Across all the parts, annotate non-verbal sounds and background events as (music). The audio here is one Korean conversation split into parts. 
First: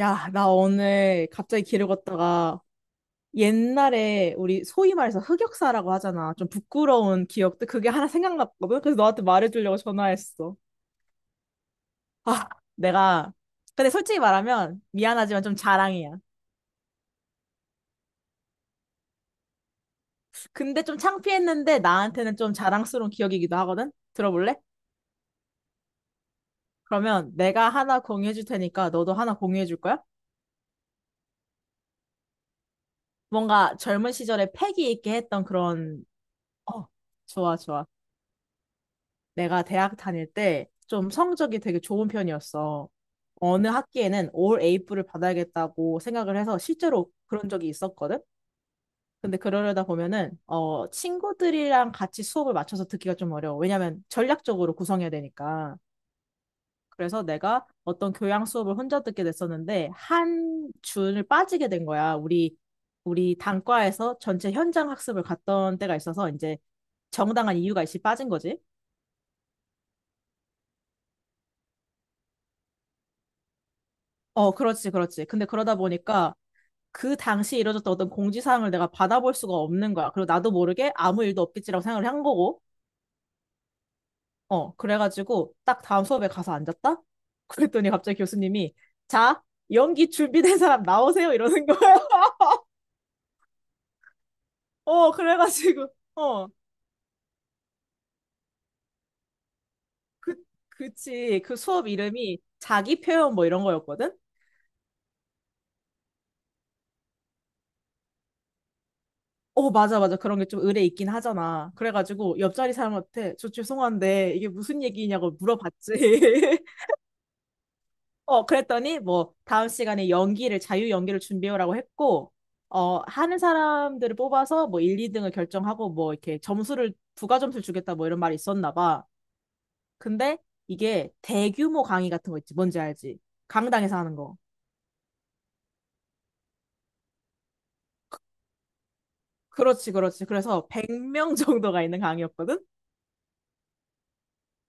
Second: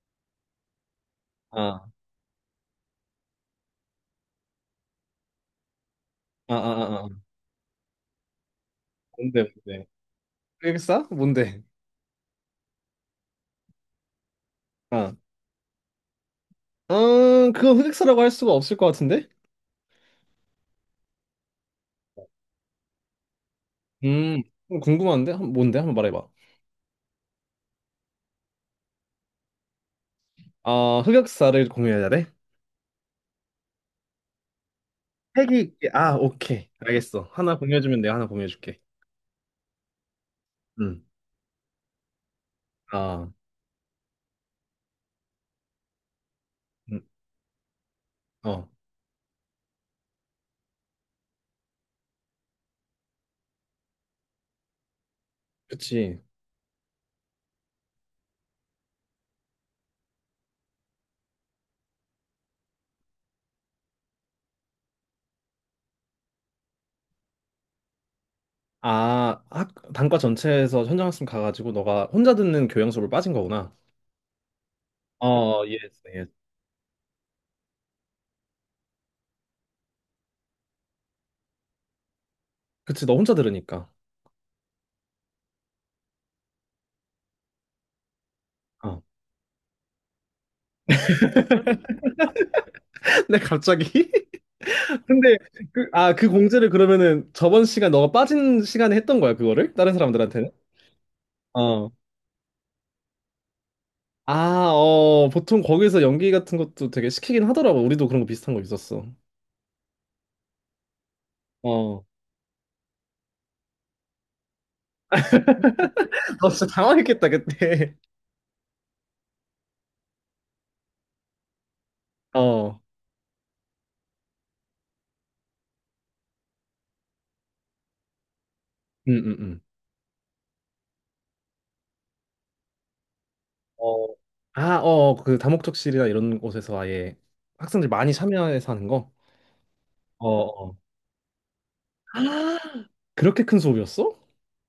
야, 나 오늘 갑자기 길을 아, 걷다가 옛날에 우리 소위 말해서 흑역사라고 하잖아. 좀 아, 아, 아, 부끄러운 아. 기억들 그게 하나 생각났거든. 그래서 너한테 뭔데, 말해주려고 뭔데? 전화했어. 흑역사? 뭔데? 아, 내가 근데 솔직히 말하면 아, 미안하지만 좀 자랑이야. 아, 그건 흑역사라고 할 수가 없을 것 같은데? 근데 좀 창피했는데 나한테는 좀 자랑스러운 기억이기도 하거든. 음, 들어볼래? 좀 궁금한데? 뭔데? 한번 말해봐. 그러면 내가 하나 공유해줄 테니까 너도 하나 공유해줄 거야? 아, 흑역사를 공유해야 돼? 뭔가 젊은 시절에 패기 있게 했던 그런 아, 오케이. 어, 알겠어. 하나 좋아, 좋아. 공유해주면 내가 하나 공유해줄게. 내가 대학 다닐 때 음. 좀 성적이 되게 좋은 편이었어. 아, 어느 학기에는 올 A뿔을 받아야겠다고 생각을 해서 음, 실제로 그런 적이 있었거든. 어, 근데 그러려다 보면은 친구들이랑 같이 수업을 맞춰서 듣기가 좀 어려워. 왜냐면 전략적으로 구성해야 되니까. 그치. 그래서 내가 어떤 교양 수업을 혼자 듣게 됐었는데 한 준을 빠지게 된 거야. 우리 단과에서 전체 현장 학습을 갔던 때가 있어서 이제 정당한 이유가 있이 빠진 거지. 아, 단과 전체에서 현장학습 가가지고 너가 혼자 듣는 교양 수업을 빠진 거구나. 어, 그렇지, 그렇지. 근데 어, 그러다 예스, 예스. 보니까 그 당시에 이뤄졌던 어떤 공지사항을 내가 받아볼 수가 없는 거야. 그리고 나도 모르게 아무 일도 없겠지라고 생각을 한 거고, 그치, 너 혼자 들으니까. 어, 그래가지고 딱 다음 수업에 가서 앉았다? (laughs) 그랬더니 갑자기 교수님이, 어. 자, 연기 준비된 사람 나오세요. 이러는 거야. (laughs) (laughs) 근데 갑자기? 어, 근데 그, 그래가지고, 아, 그 어, 공지를 그러면은 저번 시간 너가 빠진 시간에 했던 거야, 그거를? 다른 그, 사람들한테는? 그치. 그 수업 어. 이름이 자기 표현 뭐 이런 거였거든? 아, 어, 보통 거기서 연기 같은 것도 되게 시키긴 하더라고. 우리도 그런 거 비슷한 거 있었어. 어, 맞아, 맞아. 그런 게 좀 의례 있긴 하잖아. 어. 그래가지고 옆자리 사람한테 저 죄송한데 이게 무슨 얘기냐고 물어봤지. (laughs) 너 진짜 (laughs) 당황했겠다, 그때. 어, 그랬더니 뭐 다음 시간에 연기를 자유 연기를 준비해오라고 했고 (laughs) 어. 어, 하는 사람들을 뽑아서 뭐 1, 2등을 결정하고 뭐 이렇게 점수를 부가 점수를 주겠다 뭐 이런 말이 있었나 봐. 음, 음, 음. 근데 이게 대규모 강의 같은 거 있지. 뭔지 알지? 강당에서 어. 하는 거. 아, 어, 그 다목적실이나 이런 곳에서 아예 학생들 많이 참여해서 하는 거? 그렇지, 그렇지. 어. 그래서 어. 100명 (laughs) 정도가 있는 (gasps) 아, 강의였거든. 그렇게 큰 수업이었어?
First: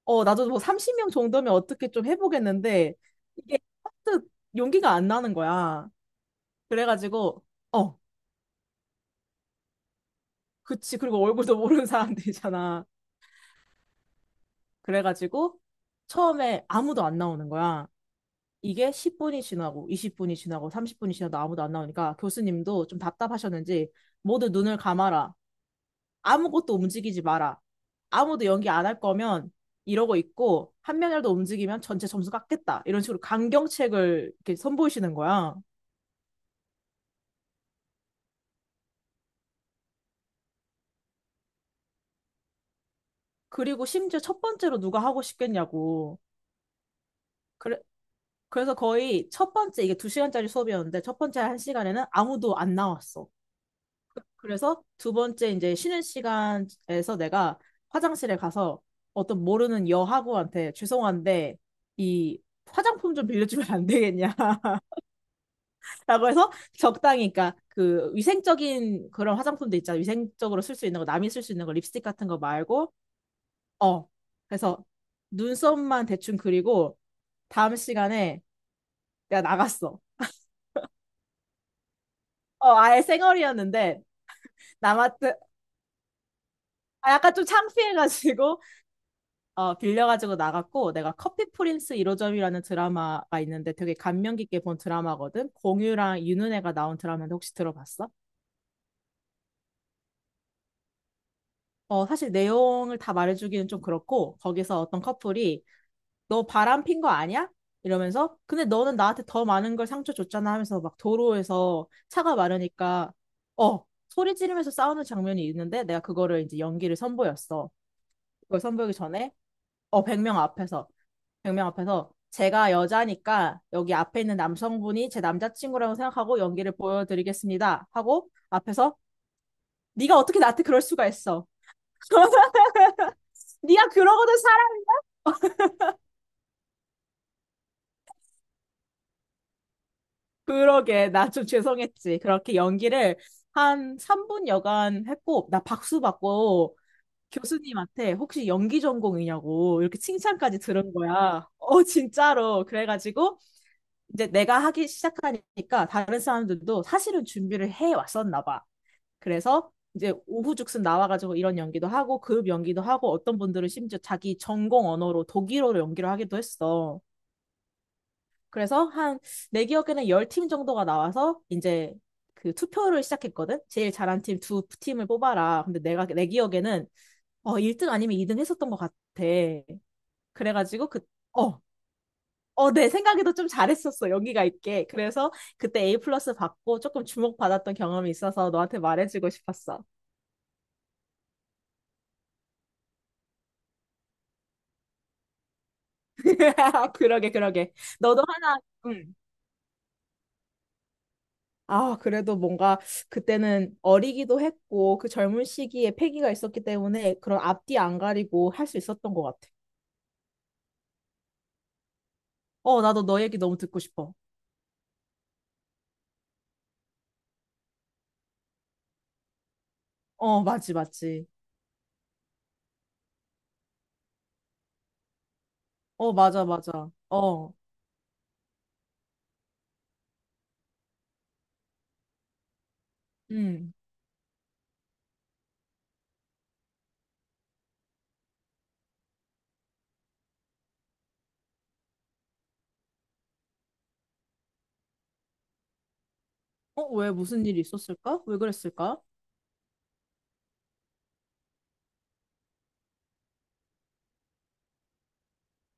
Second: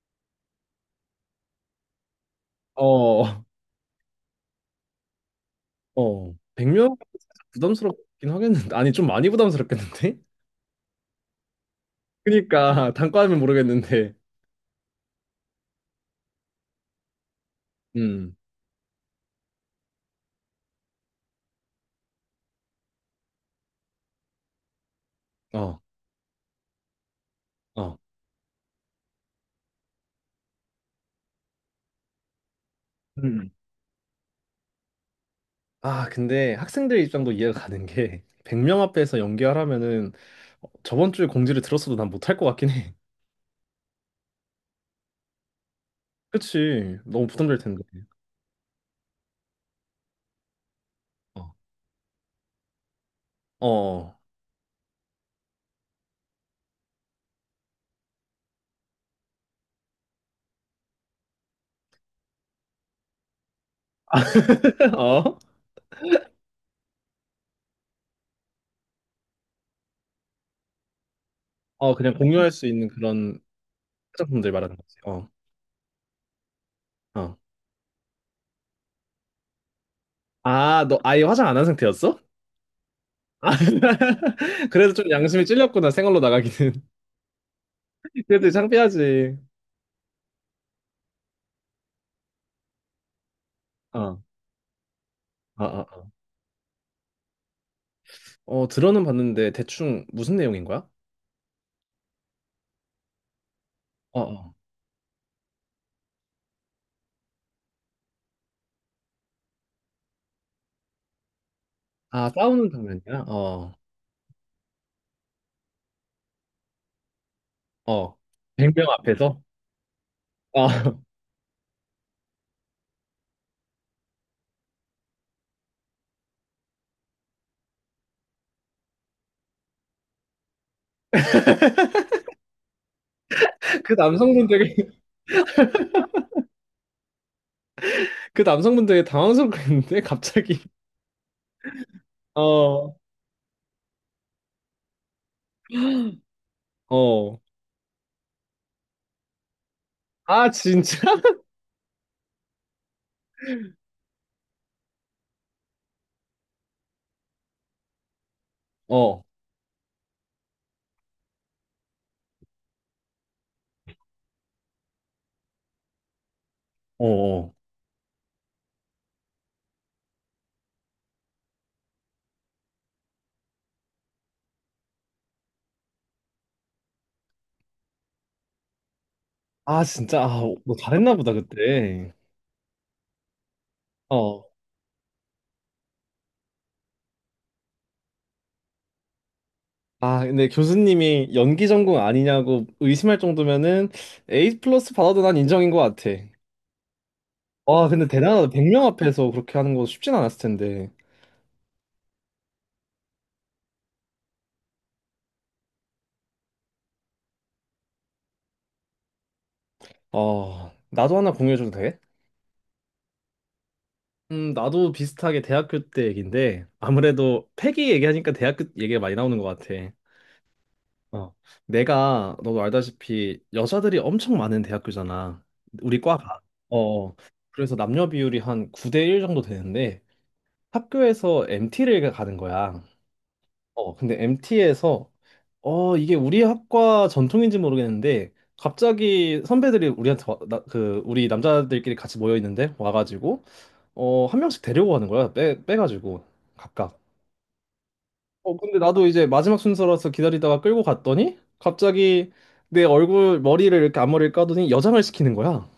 어, 나도 뭐 30명 정도면 어떻게 좀 해보겠는데 어. 이게 하도 용기가 안 나는 거야. 어. 100명? 그래가지고 어, 부담스럽긴 하겠는데. 아니, 좀 많이 부담스럽겠는데? 그치. 그리고 얼굴도 모르는 사람들이잖아. 그니까 (laughs) 단과하면 모르겠는데. 그래가지고 처음에 아무도 안 나오는 거야. 음, 이게 10분이 지나고 20분이 지나고 30분이 지나도 아무도 안 나오니까 교수님도 좀 답답하셨는지 모두 눈을 감아라. 어, 아무것도 움직이지 마라. 어. 아무도 연기 안 할 거면 이러고 있고 한 명이라도 움직이면 전체 점수 깎겠다. 이런 식으로 음. 강경책을 이렇게 선보이시는 거야. 아, 근데 학생들 입장도 이해가 가는 게 (laughs) 100명 앞에서 연기하라면은 저번 주에 공지를 들었어도 난 못할 것 같긴 해. 그리고 심지어 첫 번째로 누가 하고 싶겠냐고. (laughs) 그치. 너무 부담될 그래, 텐데. 그래서 거의 첫 번째 이게 두시간짜리 수업이었는데 첫 번째 어. 한 시간에는 아무도 안 나왔어. 어. 그래서 두 번째 이제 쉬는 시간에서 내가 화장실에 가서 어떤 모르는 여하구한테 죄송한데 이 화장품 좀 빌려주면 안 되겠냐 (laughs) (laughs) 어? 라고 해서 적당히 그러니까 그 위생적인 그런 화장품도 있잖아 위생적으로 쓸 수 있는 거 남이 쓸 수 있는 거 어, 립스틱 그냥 같은 거 공유할 수 있는 말고 그런 어 화장품들 말하는 그래서 거지. 어. 눈썹만 대충 그리고 어. 다음 시간에 내가 나갔어. 아, 너 아예 화장 안 한 상태였어? 아예 생얼이 아, 었는데 (laughs) 그래도 좀 남았 양심이 찔렸구나. 생얼로 나가기는. 아 약간 좀 (laughs) 그래도 창피해가지고 창피하지. 어, 빌려가지고 나갔고 내가 커피 프린스 1호점이라는 드라마가 있는데 되게 어. 감명 깊게 본 드라마거든. 아, 아. 아. 공유랑 윤은혜가 나온 드라마인데 혹시 들어봤어? 어, 들어는 봤는데 대충 무슨 내용인 거야? 어, 사실 내용을 다 말해주기는 좀 어, 그렇고 어. 거기서 어떤 커플이 너 바람 핀 거 아니야? 이러면서 근데 너는 나한테 더 많은 걸 상처 줬잖아 하면서 막 도로에서 아, 차가 싸우는 많으니까 장면이야? 어, 어 소리 지르면서 싸우는 장면이 있는데 내가 그거를 이제 연기를 선보였어. 어. 그걸 100명 선보이기 전에 앞에서? 어, 100명 앞에서. 어. 100명 앞에서 제가 여자니까 여기 앞에 있는 남성분이 제 남자친구라고 생각하고 연기를 보여드리겠습니다. 하고 앞에서 네가 어떻게 나한테 그럴 수가 있어. (laughs) (laughs) 네가 그 그러거든 남성분 되게, 사람. (laughs) 그 남성분 되게 당황스럽겠는데, 갑자기. 그러게 나 좀 죄송했지. 그렇게 어, 연기를 한 3분 여간 했고 나 박수 받고 어. 교수님한테 혹시 연기 전공이냐고 이렇게 아, 칭찬까지 들은 진짜? (laughs) 거야. 진짜로. 그래가지고 이제 내가 하기 시작하니까 다른 사람들도 사실은 준비를 해 왔었나 봐. 어, 그래서 이제 오후죽순 나와가지고 이런 연기도 하고 그룹 연기도 하고 어떤 분들은 심지어 자기 전공 언어로 독일어로 연기를 하기도 했어. 어, 어. 그래서 한 내 기억에는 10팀 정도가 나와서 이제 그 투표를 시작했거든. 제일 잘한 팀 두 팀을 뽑아라. 근데 내가 내 기억에는 1등 아니면 2등 했었던 것 같아. 아, 진짜? 아, 너 그래가지고 그 잘했나 보다, 어 그때. 어, 내 생각에도 좀 잘했었어. 여기가 어. 있게. 그래서 그때 A 플러스 받고 조금 주목받았던 경험이 있어서 너한테 말해주고 싶었어. 아, 근데 교수님이 연기 전공 아니냐고 의심할 정도면은 A 플러스 받아도 난 인정인 것 같아. (laughs) 그러게, 그러게. 와, 근데 너도 대단하다. 하나, 100명 응. 앞에서 그렇게 하는 거 쉽진 않았을 텐데. 아, 그래도 뭔가 그때는 어리기도 했고 그 젊은 시기에 패기가 있었기 때문에 그런 앞뒤 안 가리고 할 수 있었던 것 같아. 어, 나도 하나 공유해줘도 돼? 어, 나도 너 얘기 너무 듣고 싶어. 나도 비슷하게 대학교 때 얘기인데, 아무래도 패기 얘기하니까 대학교 얘기가 많이 나오는 것 같아. 어, 맞지, 맞지. 어. 내가, 너도 알다시피, 여자들이 엄청 많은 대학교잖아. 우리 어, 과가. 맞아, 맞아. 어. 어. 어, 그래서 남녀 비율이 한 9대 1 정도 되는데, 학교에서 MT를 가는 거야. 음. 어, 근데 MT에서, 이게 우리 학과 전통인지 모르겠는데, 갑자기 선배들이 우리한테 와, 나, 그, 우리 남자들끼리 같이 모여 있는데, 와가지고, 한 명씩 데리고 가는 거야. 빼가지고, 어, 각각. 왜 무슨 일이 있었을까? 왜 어, 근데 그랬을까? 나도 이제 마지막 순서라서 기다리다가 끌고 갔더니, 갑자기 머리를 이렇게 앞머리를 까더니 여장을 시키는 거야.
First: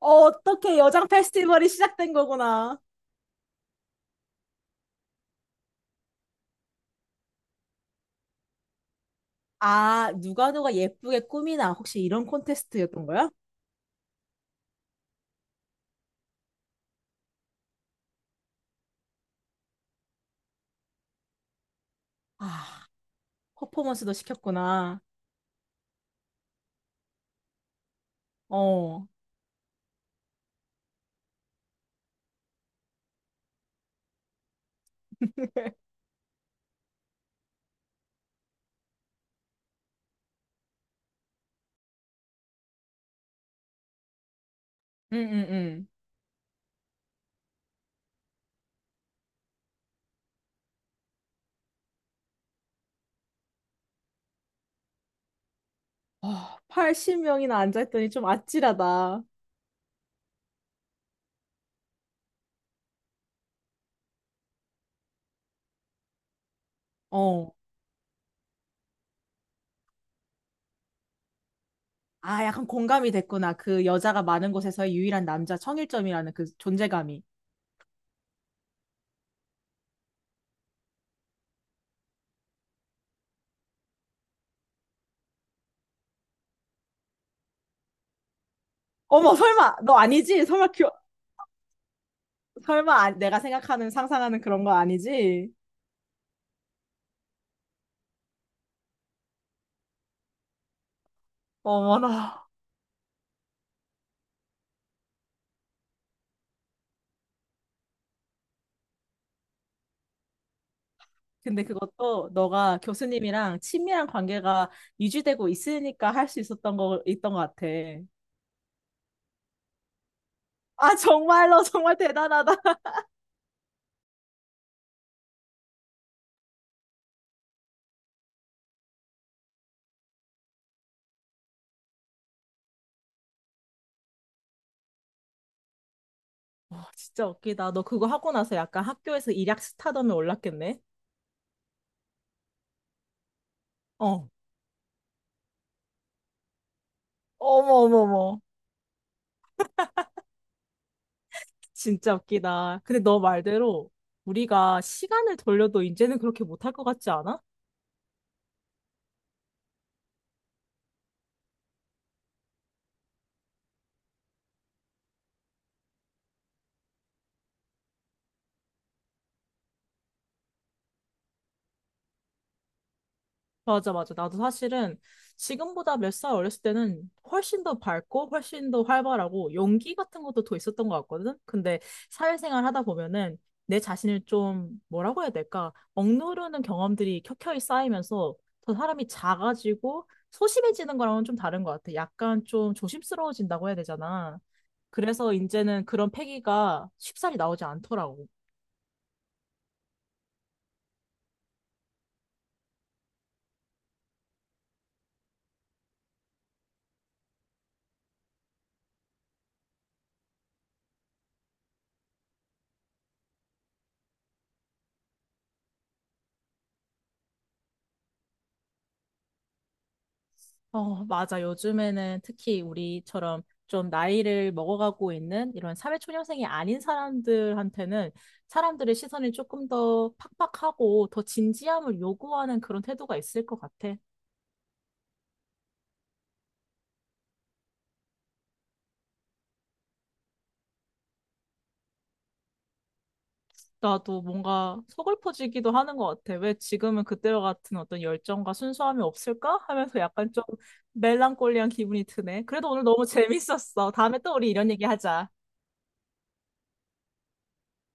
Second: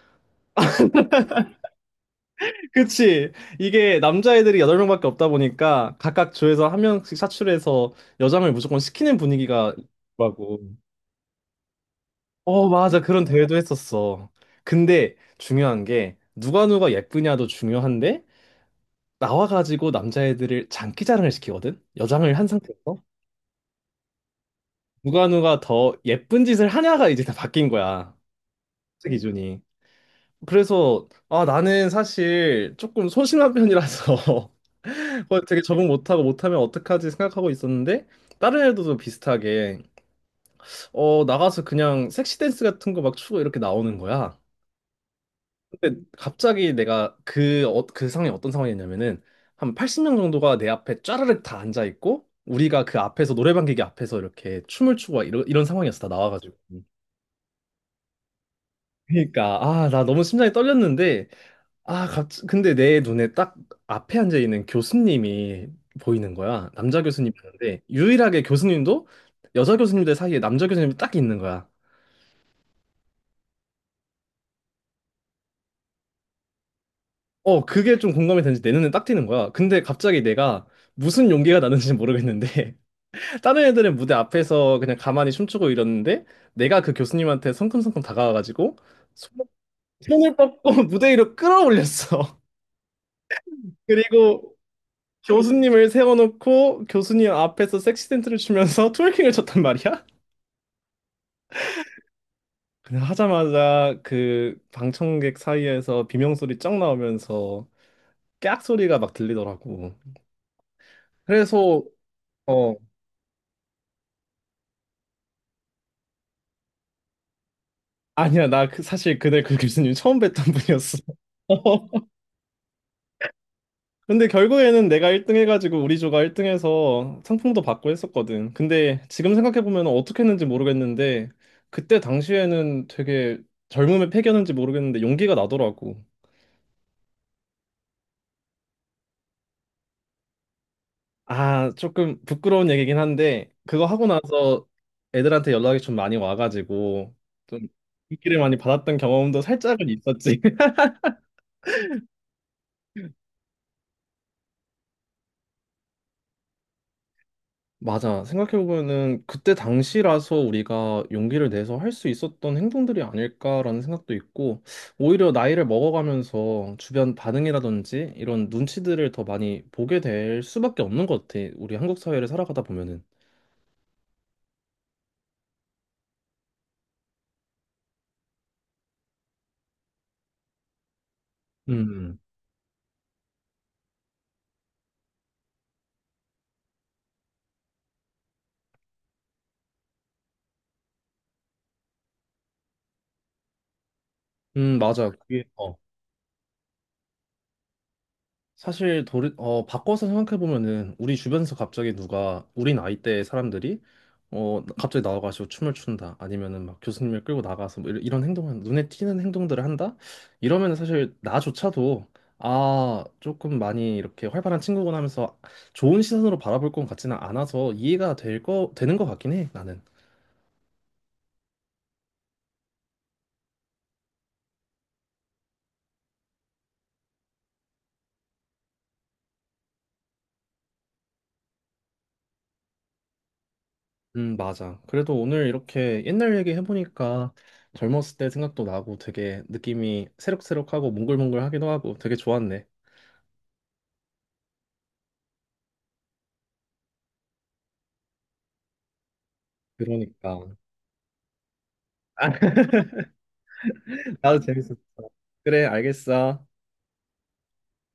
어, 어떻게 여장 페스티벌이 시작된 (laughs) 거구나. 그치. 이게 남자애들이 8명밖에 없다 보니까, 각각 조에서 한 명씩 사출해서 여장을 무조건 시키는 분위기가 아, 누가 있더라고. 누가 예쁘게 꾸미나. 혹시 이런 어, 맞아. 콘테스트였던 그런 거야? 대회도 했었어. 근데 중요한 게, 누가 누가 예쁘냐도 중요한데, 나와가지고 남자애들을 장기자랑을 시키거든? 여장을 한 아, 상태에서. 퍼포먼스도 시켰구나. 누가 누가 더 예쁜 짓을 하냐가 이제 다 바뀐 거야. 어, 그 기준이. 그래서, 아, 나는 사실 조금 소심한 편이라서 (laughs) 그 되게 적응 (laughs) 못하고 못하면 어떡하지 생각하고 있었는데, 다른 애들도 비슷하게 나가서 그냥 섹시 댄스 같은 거 막 추고 이렇게 나오는 거야. 응, 응, 응. 근데 갑자기 내가 그 상황이 어떤 상황이었냐면은 한 80명 정도가 내 앞에 쫘르륵 다 앉아 있고, 우리가 그 앞에서 노래방 기계 앞에서 이렇게 춤을 추고 막 이런 상황이었어, 다 나와가지고. 어, 80명이나 앉아있더니 좀 아찔하다. 그러니까, 아, 나 너무 심장이 떨렸는데, 아, 갑 근데 내 눈에 딱 앞에 앉아 있는 교수님이 보이는 거야. 남자 어. 교수님이었는데, 유일하게 교수님도 여자 교수님들 사이에 남자 교수님이 딱 있는 거야. 아, 약간 공감이 됐구나. 그 여자가 많은 곳에서의 유일한 남자 청일점이라는 그 존재감이. 그게 좀 공감이 되는지 내 눈에 딱 띄는 거야. 근데 갑자기 내가 무슨 용기가 나는지 모르겠는데, (laughs) 다른 애들은 무대 앞에서 그냥 가만히 춤추고 이러는데, 내가 그 교수님한테 성큼성큼 다가와가지고 어머, 손- 설마, 너 손을 아니지? 설마, 뻗고 (laughs) 교, 무대 위로 끌어올렸어. 설마, 아- 내가 (laughs) 생각하는, 상상하는 그리고 그런 거 아니지? 교수님을 세워놓고 교수님 앞에서 섹시 댄스를 추면서 (laughs) 트월킹을 쳤단 말이야? 어머나. 그냥 하자마자 그 방청객 사이에서 비명소리 쫙 나오면서 깨악 소리가 막 들리더라고. 근데 그래서, 그것도 어 너가 교수님이랑 친밀한 관계가 유지되고 있으니까 할 수 있었던 거 있던 것 같아. 아니야, 나 사실 그날 그 교수님 처음 뵀던 아 분이었어. 정말로 (laughs) 정말 (laughs) 대단하다. 근데 결국에는 내가 1등 해가지고 우리 조가 1등 해서 상품도 받고 했었거든. 근데 지금 생각해보면 어떻게 했는지 모르겠는데, 그때 당시에는 되게 젊음에 패겼는지 모르겠는데 용기가 나더라고. 와, 진짜 웃기다. 너 그거 하고 나서 약간 학교에서 일약 스타덤에 올랐겠네? 아, 조금 부끄러운 얘기긴 한데, 그거 하고 어. 나서 애들한테 연락이 좀 많이 와가지고, 좀 어머, 어머, 인기를 어머. 많이 받았던 경험도 살짝은 있었지. (laughs) 진짜 웃기다. 근데 너 말대로 우리가 시간을 돌려도 이제는 그렇게 못할 것 같지 않아? 맞아. 생각해보면은 그때 당시라서 우리가 용기를 내서 할 수 있었던 행동들이 아닐까라는 생각도 있고, 오히려 나이를 먹어가면서 주변 반응이라든지 이런 눈치들을 더 많이 보게 될 수밖에 없는 것 같아. 우리 한국 사회를 살아가다 보면은. 맞아, 맞아. 나도 사실은 지금보다 몇 살 어렸을 때는 훨씬 더 밝고 훨씬 더 활발하고 용기 같은 것도 더 있었던 것 같거든. 근데 음, 사회생활 하다 보면은 내 자신을 좀 뭐라고 해야 될까? 억누르는 경험들이 켜켜이 쌓이면서 더 사람이 작아지고 소심해지는 거랑은 좀 다른 것 같아. 약간 좀 조심스러워진다고 해야 되잖아. 맞아. 그래서 그게, 어. 이제는 그런 패기가 쉽사리 나오지 않더라고. 사실 바꿔서 생각해보면은 우리 주변에서 갑자기 누가 우리 나이대의 사람들이 갑자기 나와가지고 춤을 춘다 아니면은 막 교수님을 끌고 나가서 뭐 이런 행동을, 눈에 띄는 행동들을 한다 이러면은, 사실 나조차도, 아, 조금 많이 이렇게 활발한 친구구나 하면서 좋은 시선으로 바라볼 것 같지는 않아서 이해가 될 거 되는 것 같긴 해, 나는. 어, 맞아. 요즘에는 특히 우리처럼 좀 나이를 먹어가고 있는 이런 사회초년생이 아닌 사람들한테는 사람들의 시선이 조금 더 팍팍하고 더 진지함을 요구하는 그런 태도가 있을 것 같아. 맞아. 그래도 오늘 이렇게 옛날 얘기 해보니까 젊었을 때 생각도 나고 되게 느낌이 새록새록하고 몽글몽글하기도 하고 되게 좋았네. 나도 뭔가 서글퍼지기도 하는 것 같아. 왜 지금은 그때와 같은 어떤 열정과 순수함이 없을까? 하면서 약간 그러니까. 좀 멜랑콜리한 기분이 드네. 그래도 (laughs) 오늘 너무 (laughs) 재밌었어. 다음에 또 나도 우리 이런 재밌었어. 얘기 하자. 그래, 알겠어.